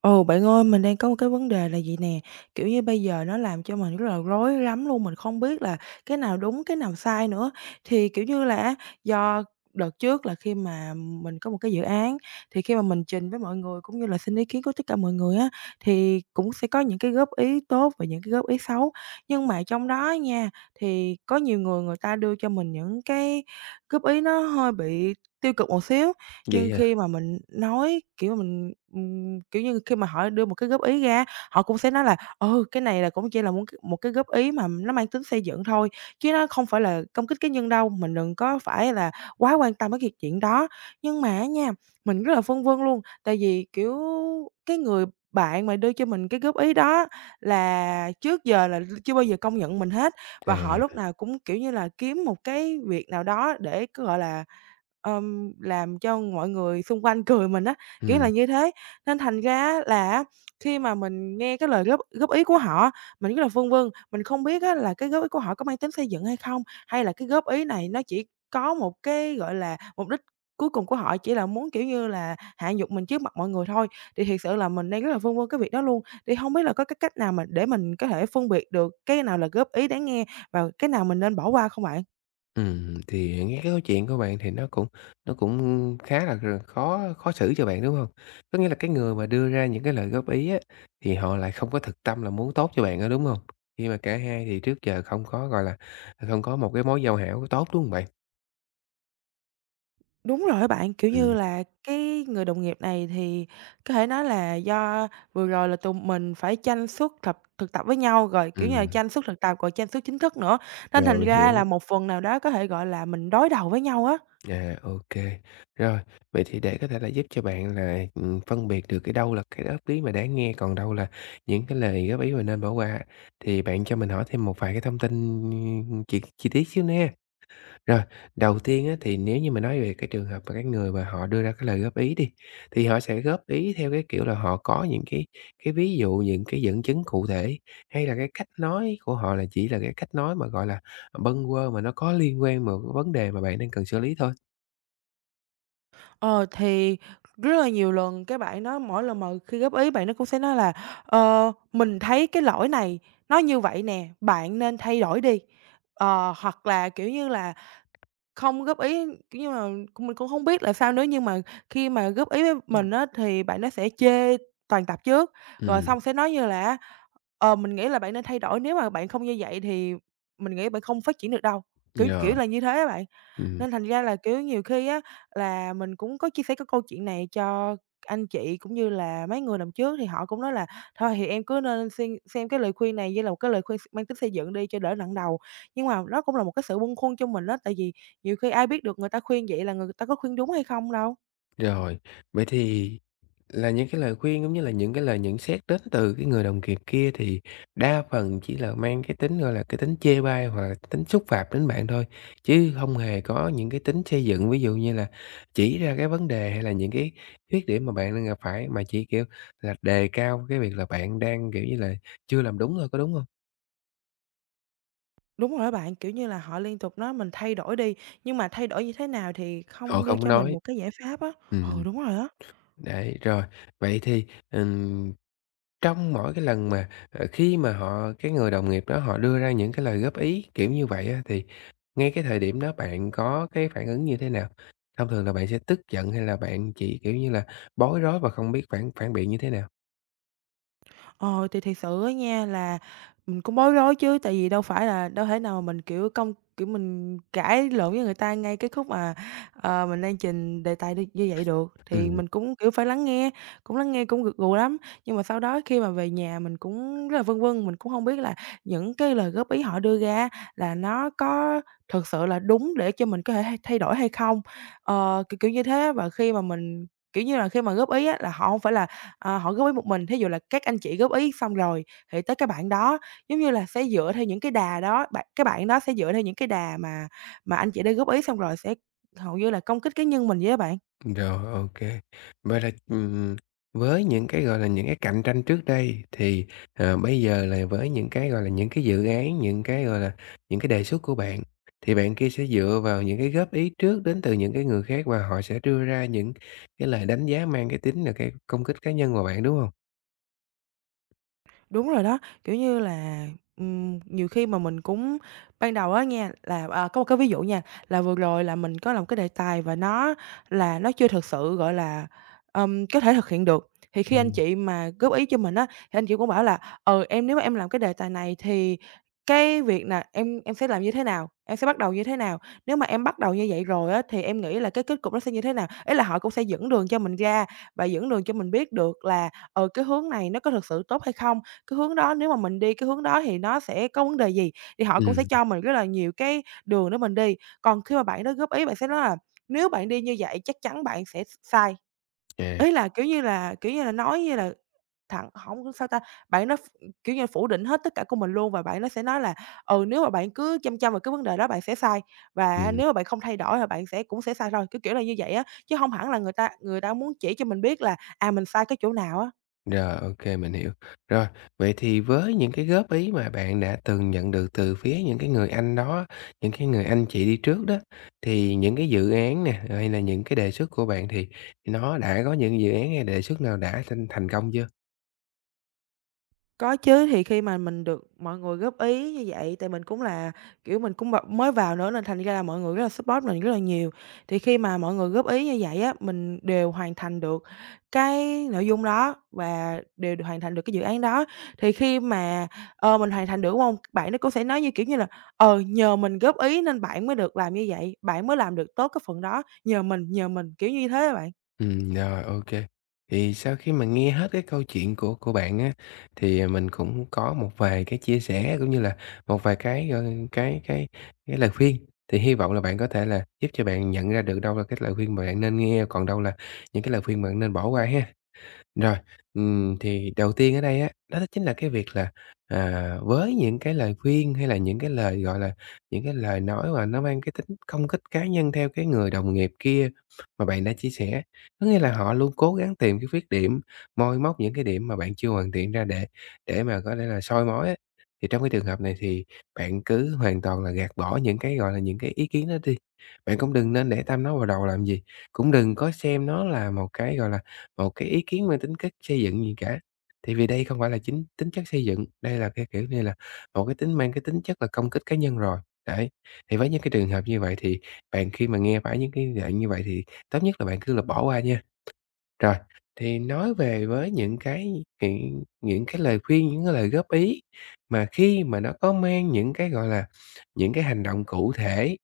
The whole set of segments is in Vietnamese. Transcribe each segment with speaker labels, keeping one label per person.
Speaker 1: Ồ bạn ơi, mình đang có một cái vấn đề là vậy nè, kiểu như, bây giờ nó làm cho mình rất là rối lắm luôn, mình không biết là cái nào đúng, cái nào sai nữa. Thì, kiểu như là á, do đợt trước là khi mà mình có một cái dự án, thì khi mà mình trình với mọi người cũng như là xin ý kiến của tất cả mọi người á, thì cũng sẽ có những cái góp ý tốt và những cái góp ý xấu. Nhưng mà trong đó nha, thì có nhiều người người ta đưa cho mình những cái góp ý nó hơi bị tiêu cực một xíu,
Speaker 2: Vậy
Speaker 1: nhưng
Speaker 2: à?
Speaker 1: khi mà mình nói, kiểu, mình, kiểu như, khi mà họ đưa một cái góp ý ra, họ cũng sẽ nói là "Ừ, cái này là cũng chỉ là muốn một cái góp ý mà nó mang tính xây dựng thôi, chứ nó không phải là công kích cá nhân đâu, mình đừng có phải là quá quan tâm đến việc chuyện đó." Nhưng mà á nha, mình rất là phân vân luôn, tại vì, kiểu, cái người bạn mà đưa cho mình cái góp ý đó là trước giờ là chưa bao giờ công nhận mình hết, và họ lúc
Speaker 2: À,
Speaker 1: nào cũng, kiểu như là, kiếm một cái việc nào đó để cứ, gọi là làm cho mọi người xung quanh cười mình á, kiểu là
Speaker 2: ừm,
Speaker 1: như thế. Nên thành ra á là á, khi mà mình nghe cái lời góp góp ý của họ, mình rất là phân vân, mình không biết á là cái góp ý của họ có mang tính xây dựng hay không, hay là cái góp ý này nó chỉ có một cái, gọi là, mục đích cuối cùng của họ chỉ là muốn, kiểu như là, hạ nhục mình trước mặt mọi người thôi. Thì thiệt sự là mình đang rất là phân vân cái việc đó luôn, thì hông biết là có cái cách nào mà để mình có thể phân biệt được cái nào là góp ý đáng nghe và cái nào mình nên bỏ qua không bạn?
Speaker 2: thì nghe cái câu chuyện của bạn thì nó cũng khá là khó khó xử cho bạn, đúng không? Có nghĩa là cái người mà đưa ra những cái lời góp ý á, thì họ lại không có thực tâm là muốn tốt cho bạn nữa, đúng không? Khi mà cả hai thì trước giờ không có, gọi là, không có một cái mối giao hảo tốt, đúng không bạn?
Speaker 1: Đúng rồi á bạn, kiểu như
Speaker 2: Ừm,
Speaker 1: là, cái người đồng nghiệp này thì có thể nói là do vừa rồi là tụi mình phải tranh suất thực thực tập với nhau, rồi, kiểu như là,
Speaker 2: ừm,
Speaker 1: tranh suất thực tập rồi tranh suất chính thức nữa, nên
Speaker 2: Rồi,
Speaker 1: thành
Speaker 2: mình
Speaker 1: ra
Speaker 2: hiểu.
Speaker 1: là một phần nào đó có thể, gọi là, mình đối đầu với nhau á.
Speaker 2: À, ok. Rồi, vậy thì để có thể là giúp cho bạn là, phân biệt được cái đâu là cái góp ý mà đáng nghe, còn đâu là những cái lời góp ý mà nên bỏ qua, thì bạn cho mình hỏi thêm một vài cái thông tin, chi chi tiết xíu nha. Rồi, đầu tiên á, thì nếu như mà nói về cái trường hợp mà cái người mà họ đưa ra cái lời góp ý đi, thì họ sẽ góp ý theo cái kiểu là họ có những cái ví dụ, những cái dẫn chứng cụ thể, hay là cái cách nói của họ là chỉ là cái cách nói mà, gọi là, bâng quơ mà nó có liên quan vào cái vấn đề mà bạn đang cần xử lý thôi?
Speaker 1: Ờ, thì rất là nhiều lần cái bạn đó mỗi lần mà khi góp ý bạn nó cũng sẽ nói là "Ờ, mình thấy cái lỗi này nó như vậy nè, bạn nên thay đổi đi." Ờ, hoặc là, kiểu như là Không góp ý, kiểu như là, cũng mình cũng không biết là sao nữa, nhưng mà khi mà góp ý với mình á, thì bạn nó sẽ chê toàn tập trước, rồi
Speaker 2: Ừm,
Speaker 1: xong sẽ nói như là "Ờ, mình nghĩ là bạn nên thay đổi, nếu mà bạn không như vậy thì mình nghĩ bạn không phát triển được đâu." Kiểu,
Speaker 2: rồi,
Speaker 1: kiểu là như thế á bạn.
Speaker 2: ừm,
Speaker 1: Nên thành ra là, kiểu, nhiều khi á là mình cũng có chia sẻ cái câu chuyện này cho anh chị cũng như là mấy người làm trước thì họ cũng nói là "Thôi thì em cứ nên xem cái lời khuyên này như là một cái lời khuyên x mang tính xây dựng đi cho đỡ nặng đầu." Nhưng mà đó cũng là một cái sự bâng khuâng cho mình á, tại vì nhiều khi ai biết được người ta khuyên vậy là người ta có khuyên đúng hay không đâu.
Speaker 2: rồi. Vậy thì là những cái lời khuyên cũng như là những cái lời nhận xét đến từ cái người đồng nghiệp kia thì đa phần chỉ là mang cái tính, gọi là, cái tính chê bai hoặc là tính xúc phạm đến bạn thôi, chứ hông hề có những cái tính xây dựng. Ví dụ như là chỉ ra cái vấn đề hay là những cái khuyết điểm mà bạn đang gặp phải, mà chỉ, kiểu, là đề cao cái việc là bạn đang, kiểu như là, chưa làm đúng thôi, có đúng hông?
Speaker 1: Đúng rồi á bạn, kiểu như là, họ liên tục nói mình thay đổi đi, nhưng mà thay đổi như thế nào thì
Speaker 2: Họ
Speaker 1: không đưa
Speaker 2: không
Speaker 1: cho mình
Speaker 2: nói.
Speaker 1: một cái giải pháp á. Ừ,
Speaker 2: Ừm,
Speaker 1: đúng rồi á.
Speaker 2: đấy, rồi. Vậy thì, ừm trong mỗi cái lần mà, khi mà họ cái người đồng nghiệp đó họ đưa ra những cái lời góp ý kiểu như vậy á, thì ngay cái thời điểm đó bạn có cái phản ứng như thế nào? Thông thường là bạn sẽ tức giận hay là bạn chỉ, kiểu như là, bối rối và không biết phản phản biện như thế nào?
Speaker 1: Ờ, thì thiệt sự á nha là mình cũng bối rối chứ, tại vì đâu phải là đâu thể nào mà mình, kiểu, công kiểu, mình cãi lộn với người ta ngay cái khúc mà, ờ, mình đang trình đề tài đi như vậy được. Thì
Speaker 2: Ừm.
Speaker 1: mình cũng, kiểu, phải lắng nghe cũng gật gù lắm, nhưng mà sau đó khi mà về nhà mình cũng rất là vân vân, mình cũng không biết là những cái lời góp ý họ đưa ra là nó có thực sự là đúng để cho mình có thể thay thay đổi hay không. Ờ, kiểu, kiểu như thế và khi mà mình kiểu như là, khi mà góp ý á là họ không phải là ờ, họ góp ý một mình. Thí dụ là các anh chị góp ý xong rồi thì tới cái bạn đó, giống như là, sẽ dựa theo những cái đà đó, bạn cái bạn đó sẽ dựa theo những cái đà mà anh chị đã góp ý xong rồi sẽ hầu như là công kích cá nhân mình với bạn.
Speaker 2: Rồi, ok. Vậy là, với những cái, gọi là, những cái cạnh tranh trước đây thì, bây giờ là với những cái, gọi là, những cái dự án, những cái, gọi là, những cái đề xuất của bạn, thì bạn kia sẽ dựa vào những cái góp ý trước đến từ những cái người khác và họ sẽ đưa ra những cái lời đánh giá mang cái tính là cái công kích cá nhân vào bạn, đúng không?
Speaker 1: Đúng rồi đó, kiểu như là, nhiều khi mà mình cũng ban đầu á nha, là, à, có một cái ví dụ nha, là vừa rồi là mình có làm cái đề tài và nó là nó chưa thực sự, gọi là, có thể thực hiện được. Thì khi anh
Speaker 2: Ừm,
Speaker 1: chị mà góp ý cho mình á, thì anh chị cũng bảo là "Ừ, em nếu mà em làm cái đề tài này thì cái việc là em sẽ làm như thế nào? Em sẽ bắt đầu như thế nào? Nếu mà em bắt đầu như vậy rồi á, thì em nghĩ là cái kết cục nó sẽ như thế nào?" ấy là họ cũng sẽ dẫn đường cho mình ra và dẫn đường cho mình biết được là, ờ cái hướng này nó có thực sự tốt hay không? Cái hướng đó nếu mà mình đi cái hướng đó thì nó sẽ có vấn đề gì? Thì họ cũng sẽ
Speaker 2: ừm,
Speaker 1: cho mình rất là nhiều cái đường để mình đi. Còn khi mà bạn đó góp ý, bạn sẽ nói là "Nếu bạn đi như vậy chắc chắn bạn sẽ sai."
Speaker 2: à,
Speaker 1: Ý là, kiểu như là, kiểu như là, nói như là thẳng hổng sao ta, bạn nó ph kiểu như, phủ định hết tất cả của mình luôn và bạn nó sẽ nói là "Ừ, nếu mà bạn cứ chăm chăm vào cái vấn đề đó bạn sẽ sai, và
Speaker 2: ừm.
Speaker 1: nếu mà bạn không thay đổi thì bạn sẽ cũng sẽ sai thôi." Kiểu, kiểu là như vậy á, chứ không hẳn là người ta muốn chỉ cho mình biết là, à, mình sai cái chỗ nào á.
Speaker 2: Rồi, ok, mình hiểu. Rồi, vậy thì với những cái góp ý mà bạn đã từng nhận được từ phía những cái người anh đó những cái người anh chị đi trước đó, thì những cái dự án nè, hay là những cái đề xuất của bạn thì nó đã có những dự án hay đề xuất nào đã thành thành công chưa?
Speaker 1: Có chứ, thì khi mà mình được mọi người góp ý như vậy, tại mình cũng là, kiểu, mình cũng b mới vào nữa nên thành ra là mọi người rất là support mình rất là nhiều. Thì khi mà mọi người góp ý như vậy á, mình đều hoàn thành được cái nội dung đó và đều hoàn thành được cái dự án đó. Thì khi mà, ờ, mình hoàn thành được, đúng hông? Bạn nó cũng sẽ nói như, kiểu như là, "Ờ, nhờ mình góp ý nên bạn mới được làm như vậy, bạn mới làm được tốt cái phần đó, nhờ mình", kiểu như thế á bạn.
Speaker 2: Rồi, ok. Thì sau khi mà nghe hết cái câu chuyện của bạn á, thì mình cũng có một vài cái chia sẻ cũng như là một vài cái, gọi cái cái cái lời khuyên, thì hy vọng là bạn có thể là giúp cho bạn nhận ra được đâu là cái lời khuyên mà bạn nên nghe, còn đâu là những cái lời khuyên mà bạn nên bỏ qua ha. Rồi, thì đầu tiên ở đây á, đó chính là cái việc là, với những cái lời khuyên hay là những cái lời, gọi là, những cái lời nói mà nó mang cái tính công kích cá nhân theo cái người đồng nghiệp kia mà bạn đã chia sẻ, có nghĩa là họ luôn cố gắng tìm cái khuyết điểm, moi móc những cái điểm mà bạn chưa hoàn thiện ra để mà có thể là soi mói á. Thì trong cái trường hợp này thì bạn cứ hoàn toàn là gạt bỏ những cái, gọi là, những cái ý kiến đó đi, bạn cũng đừng nên để tâm nó vào đầu làm gì, cũng đừng có xem nó là một cái, gọi là, một cái ý kiến mang tính chất xây dựng gì cả. Tại vì đây không phải là chính tính chất xây dựng, đây là cái, kiểu như là, một cái tính mang cái tính chất là công kích cá nhân rồi. Đấy, thì với những cái trường hợp như vậy thì bạn khi mà nghe phải những cái dạng như vậy thì tốt nhất là bạn cứ là bỏ qua nha. Rồi, thì nói về với những cái những cái lời khuyên, những cái lời góp ý mà khi mà nó có mang những cái, gọi là, những cái hành động cụ thể,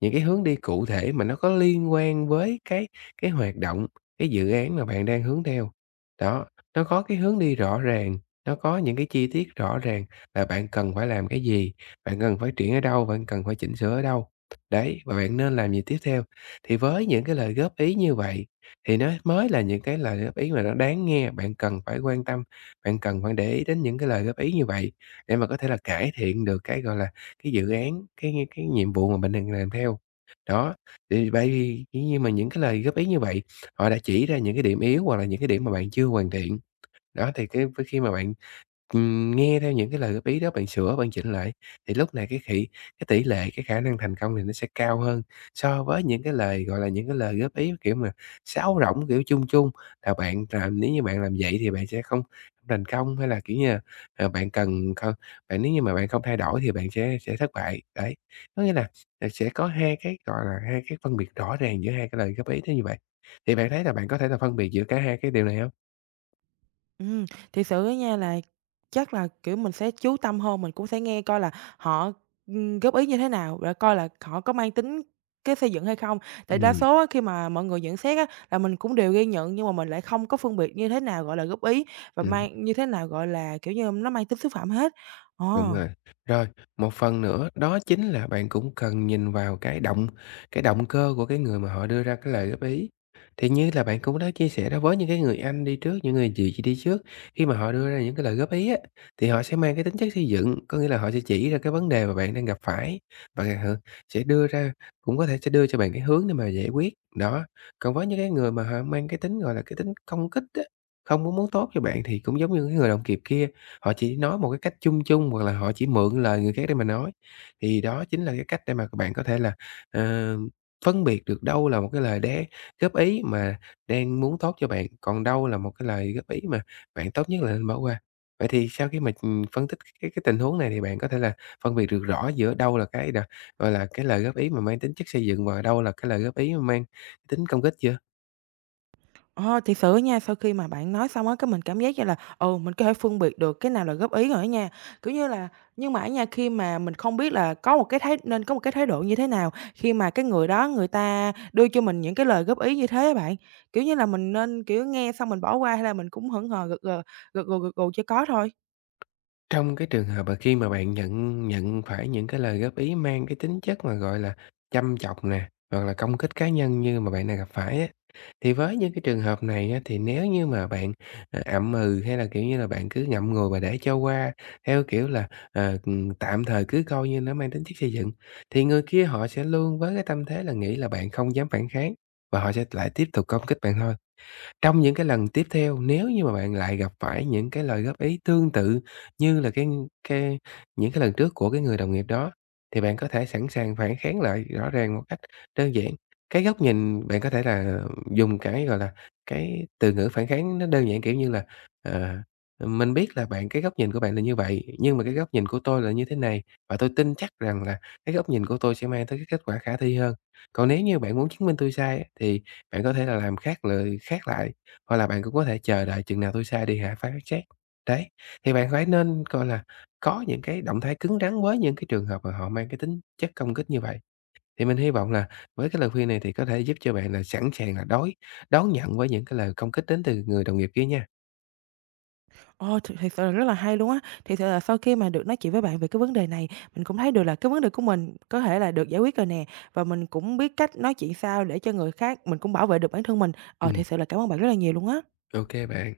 Speaker 2: những cái hướng đi cụ thể mà nó có liên quan với cái hoạt động, cái dự án mà bạn đang hướng theo. Đó, nó có cái hướng đi rõ ràng, nó có những cái chi tiết rõ ràng là bạn cần phải làm cái gì, bạn cần phát triển ở đâu, bạn cần phải chỉnh sửa ở đâu. Đấy, và bạn nên làm gì tiếp theo. Thì với những cái lời góp ý như vậy thì nó mới là những cái lời góp ý mà nó đáng nghe, bạn cần phải quan tâm, bạn cần phải để ý đến những cái lời góp ý như vậy để mà có thể là cải thiện được cái, gọi là, cái dự án, cái nhiệm vụ mà mình đang làm theo. Đó, thì bởi vì dĩ mà những cái lời góp ý như vậy, họ đã chỉ ra những cái điểm yếu hoặc là những cái điểm mà bạn chưa hoàn thiện. Đó, thì cái với khi mà bạn nghe theo những cái lời góp ý đó, bạn sửa, bạn chỉnh lại thì lúc này cái tỷ lệ, cái khả năng thành công thì nó sẽ cao hơn so với những cái lời, gọi là, những cái lời góp ý, kiểu mà, sáo rỗng, kiểu, chung chung, là bạn làm nếu như bạn làm vậy thì bạn sẽ không thành công, hay là, kiểu như là, bạn cần không bạn nếu như mà bạn không thay đổi thì bạn sẽ thất bại. Đấy, có nghĩa là, sẽ có hai cái, gọi là, hai cái phân biệt rõ ràng giữa hai cái lời góp ý đó như vậy. Thì bạn thấy là bạn có thể là phân biệt giữa cả hai cái điều này hông?
Speaker 1: Ừm, thiệt sự á nha là chắc là, kiểu, mình sẽ chú tâm hơn, mình cũng sẽ nghe coi là họ, góp ý như thế nào, để coi là họ có mang tính cái xây dựng hay không. Tại đa
Speaker 2: Ừm,
Speaker 1: số á khi mà mọi người nhận xét á là mình cũng đều ghi nhận, nhưng mà mình lại không có phân biệt như thế nào gọi là góp ý và
Speaker 2: ừm.
Speaker 1: mang như thế nào gọi là, kiểu như, nó mang tính xúc phạm hết. Ờ.
Speaker 2: Đúng rồi. Rồi, một phần nữa đó chính là bạn cũng cần nhìn vào cái động cơ của cái người mà họ đưa ra cái lời góp ý. Thì như là bạn cũng đã chia sẻ đó, với những cái người anh đi trước, những người chị đi trước, khi mà họ đưa ra những cái lời góp ý á, thì họ sẽ mang cái tính chất xây dựng, có nghĩa là họ sẽ chỉ ra cái vấn đề mà bạn đang gặp phải và họ sẽ đưa ra cũng có thể sẽ đưa cho bạn cái hướng để mà giải quyết, đó. Còn với những cái người mà họ mang cái tính, gọi là, cái tính công kích á, không có muốn tốt cho bạn thì cũng giống như cái người đồng nghiệp kia, họ chỉ nói một cái cách chung chung hoặc là họ chỉ mượn lời người khác để mà nói. Thì đó chính là cái cách để mà các bạn có thể là, ờ, phân biệt được đâu là một cái lời góp ý mà đang muốn tốt cho bạn, còn đâu là một cái lời góp ý mà bạn tốt nhất là nên bỏ qua. Vậy thì sau khi mà, phân tích cái tình huống này thì bạn có thể là phân biệt được rõ giữa đâu là cái đ gọi là, cái lời góp ý mà mang tính chất xây dựng và đâu là cái lời góp ý mà mang tính công kích chưa?
Speaker 1: Ờ, thiệt sự á nha, sau khi mà bạn nói xong á, cái mình cảm giác như là, ừ, mình có thể phân biệt được cái nào là góp ý rồi á nha. Kiểu như là, nhưng mà á nha, khi mà mình không biết là có một cái thái nên có một cái thái độ như thế nào khi mà cái người đó người ta đưa cho mình những cái lời góp ý như thế á bạn. Kiểu như là, mình nên, kiểu, nghe xong mình bỏ qua hay là mình cũng hững hờ gật gờ gật gù cho có thôi?
Speaker 2: Trong cái trường hợp mà khi mà bạn nhận nhận phải những cái lời góp ý mang cái tính chất mà, gọi là, châm chọc nè, hoặc là công kích cá nhân như mà bạn đang gặp phải á, thì với những cái trường hợp này á, thì nếu như mà bạn, hay là, kiểu như là, bạn cứ ngậm ngùi và để cho qua theo kiểu là, tạm thời cứ coi như nó mang tính chất xây dựng, thì người kia họ sẽ luôn với cái tâm thế là nghĩ là bạn không dám phản kháng và họ sẽ lại tiếp tục công kích bạn thôi. Trong những cái lần tiếp theo, nếu như mà bạn lại gặp phải những cái lời góp ý tương tự như là cái những cái lần trước của cái người đồng nghiệp đó, thì bạn có thể sẵn sàng phản kháng lại rõ ràng một cách đơn giản. Cái góc nhìn bạn có thể là dùng cái, gọi là, cái từ ngữ phản kháng nó đơn giản, kiểu như là, ờ, "Mình biết là bạn cái góc nhìn của bạn là như vậy, nhưng mà cái góc nhìn của tôi là như thế này, và tôi tin chắc rằng là cái góc nhìn của tôi sẽ mang tới cái kết quả khả thi hơn. Còn nếu như bạn muốn chứng minh tôi sai á, thì bạn có thể là làm khác lại." Hoặc là bạn cũng có thể chờ đợi chừng nào tôi sai đi hả, phán xét. Đấy, thì bạn phải nên, coi là, có những cái động thái cứng rắn với những cái trường hợp mà họ mang cái tính chất công kích như vậy. Thì mình hy vọng là với cái lời khuyên này thì có thể giúp cho bạn là sẵn sàng là đón nhận với những cái lời công kích đến từ người đồng nghiệp kia nha.
Speaker 1: Ồ, thiệt sự là rất là hay luôn á. Thiệt sự là sau khi mà được nói chuyện với bạn về cái vấn đề này, mình cũng thấy được là cái vấn đề của mình có thể là được giải quyết rồi nè, và mình cũng biết cách nói chuyện sao để cho người khác mình cũng bảo vệ được bản thân mình. Ờ,
Speaker 2: Ừm,
Speaker 1: thiệt sự là cảm ơn bạn rất là nhiều luôn á.
Speaker 2: ô bạn.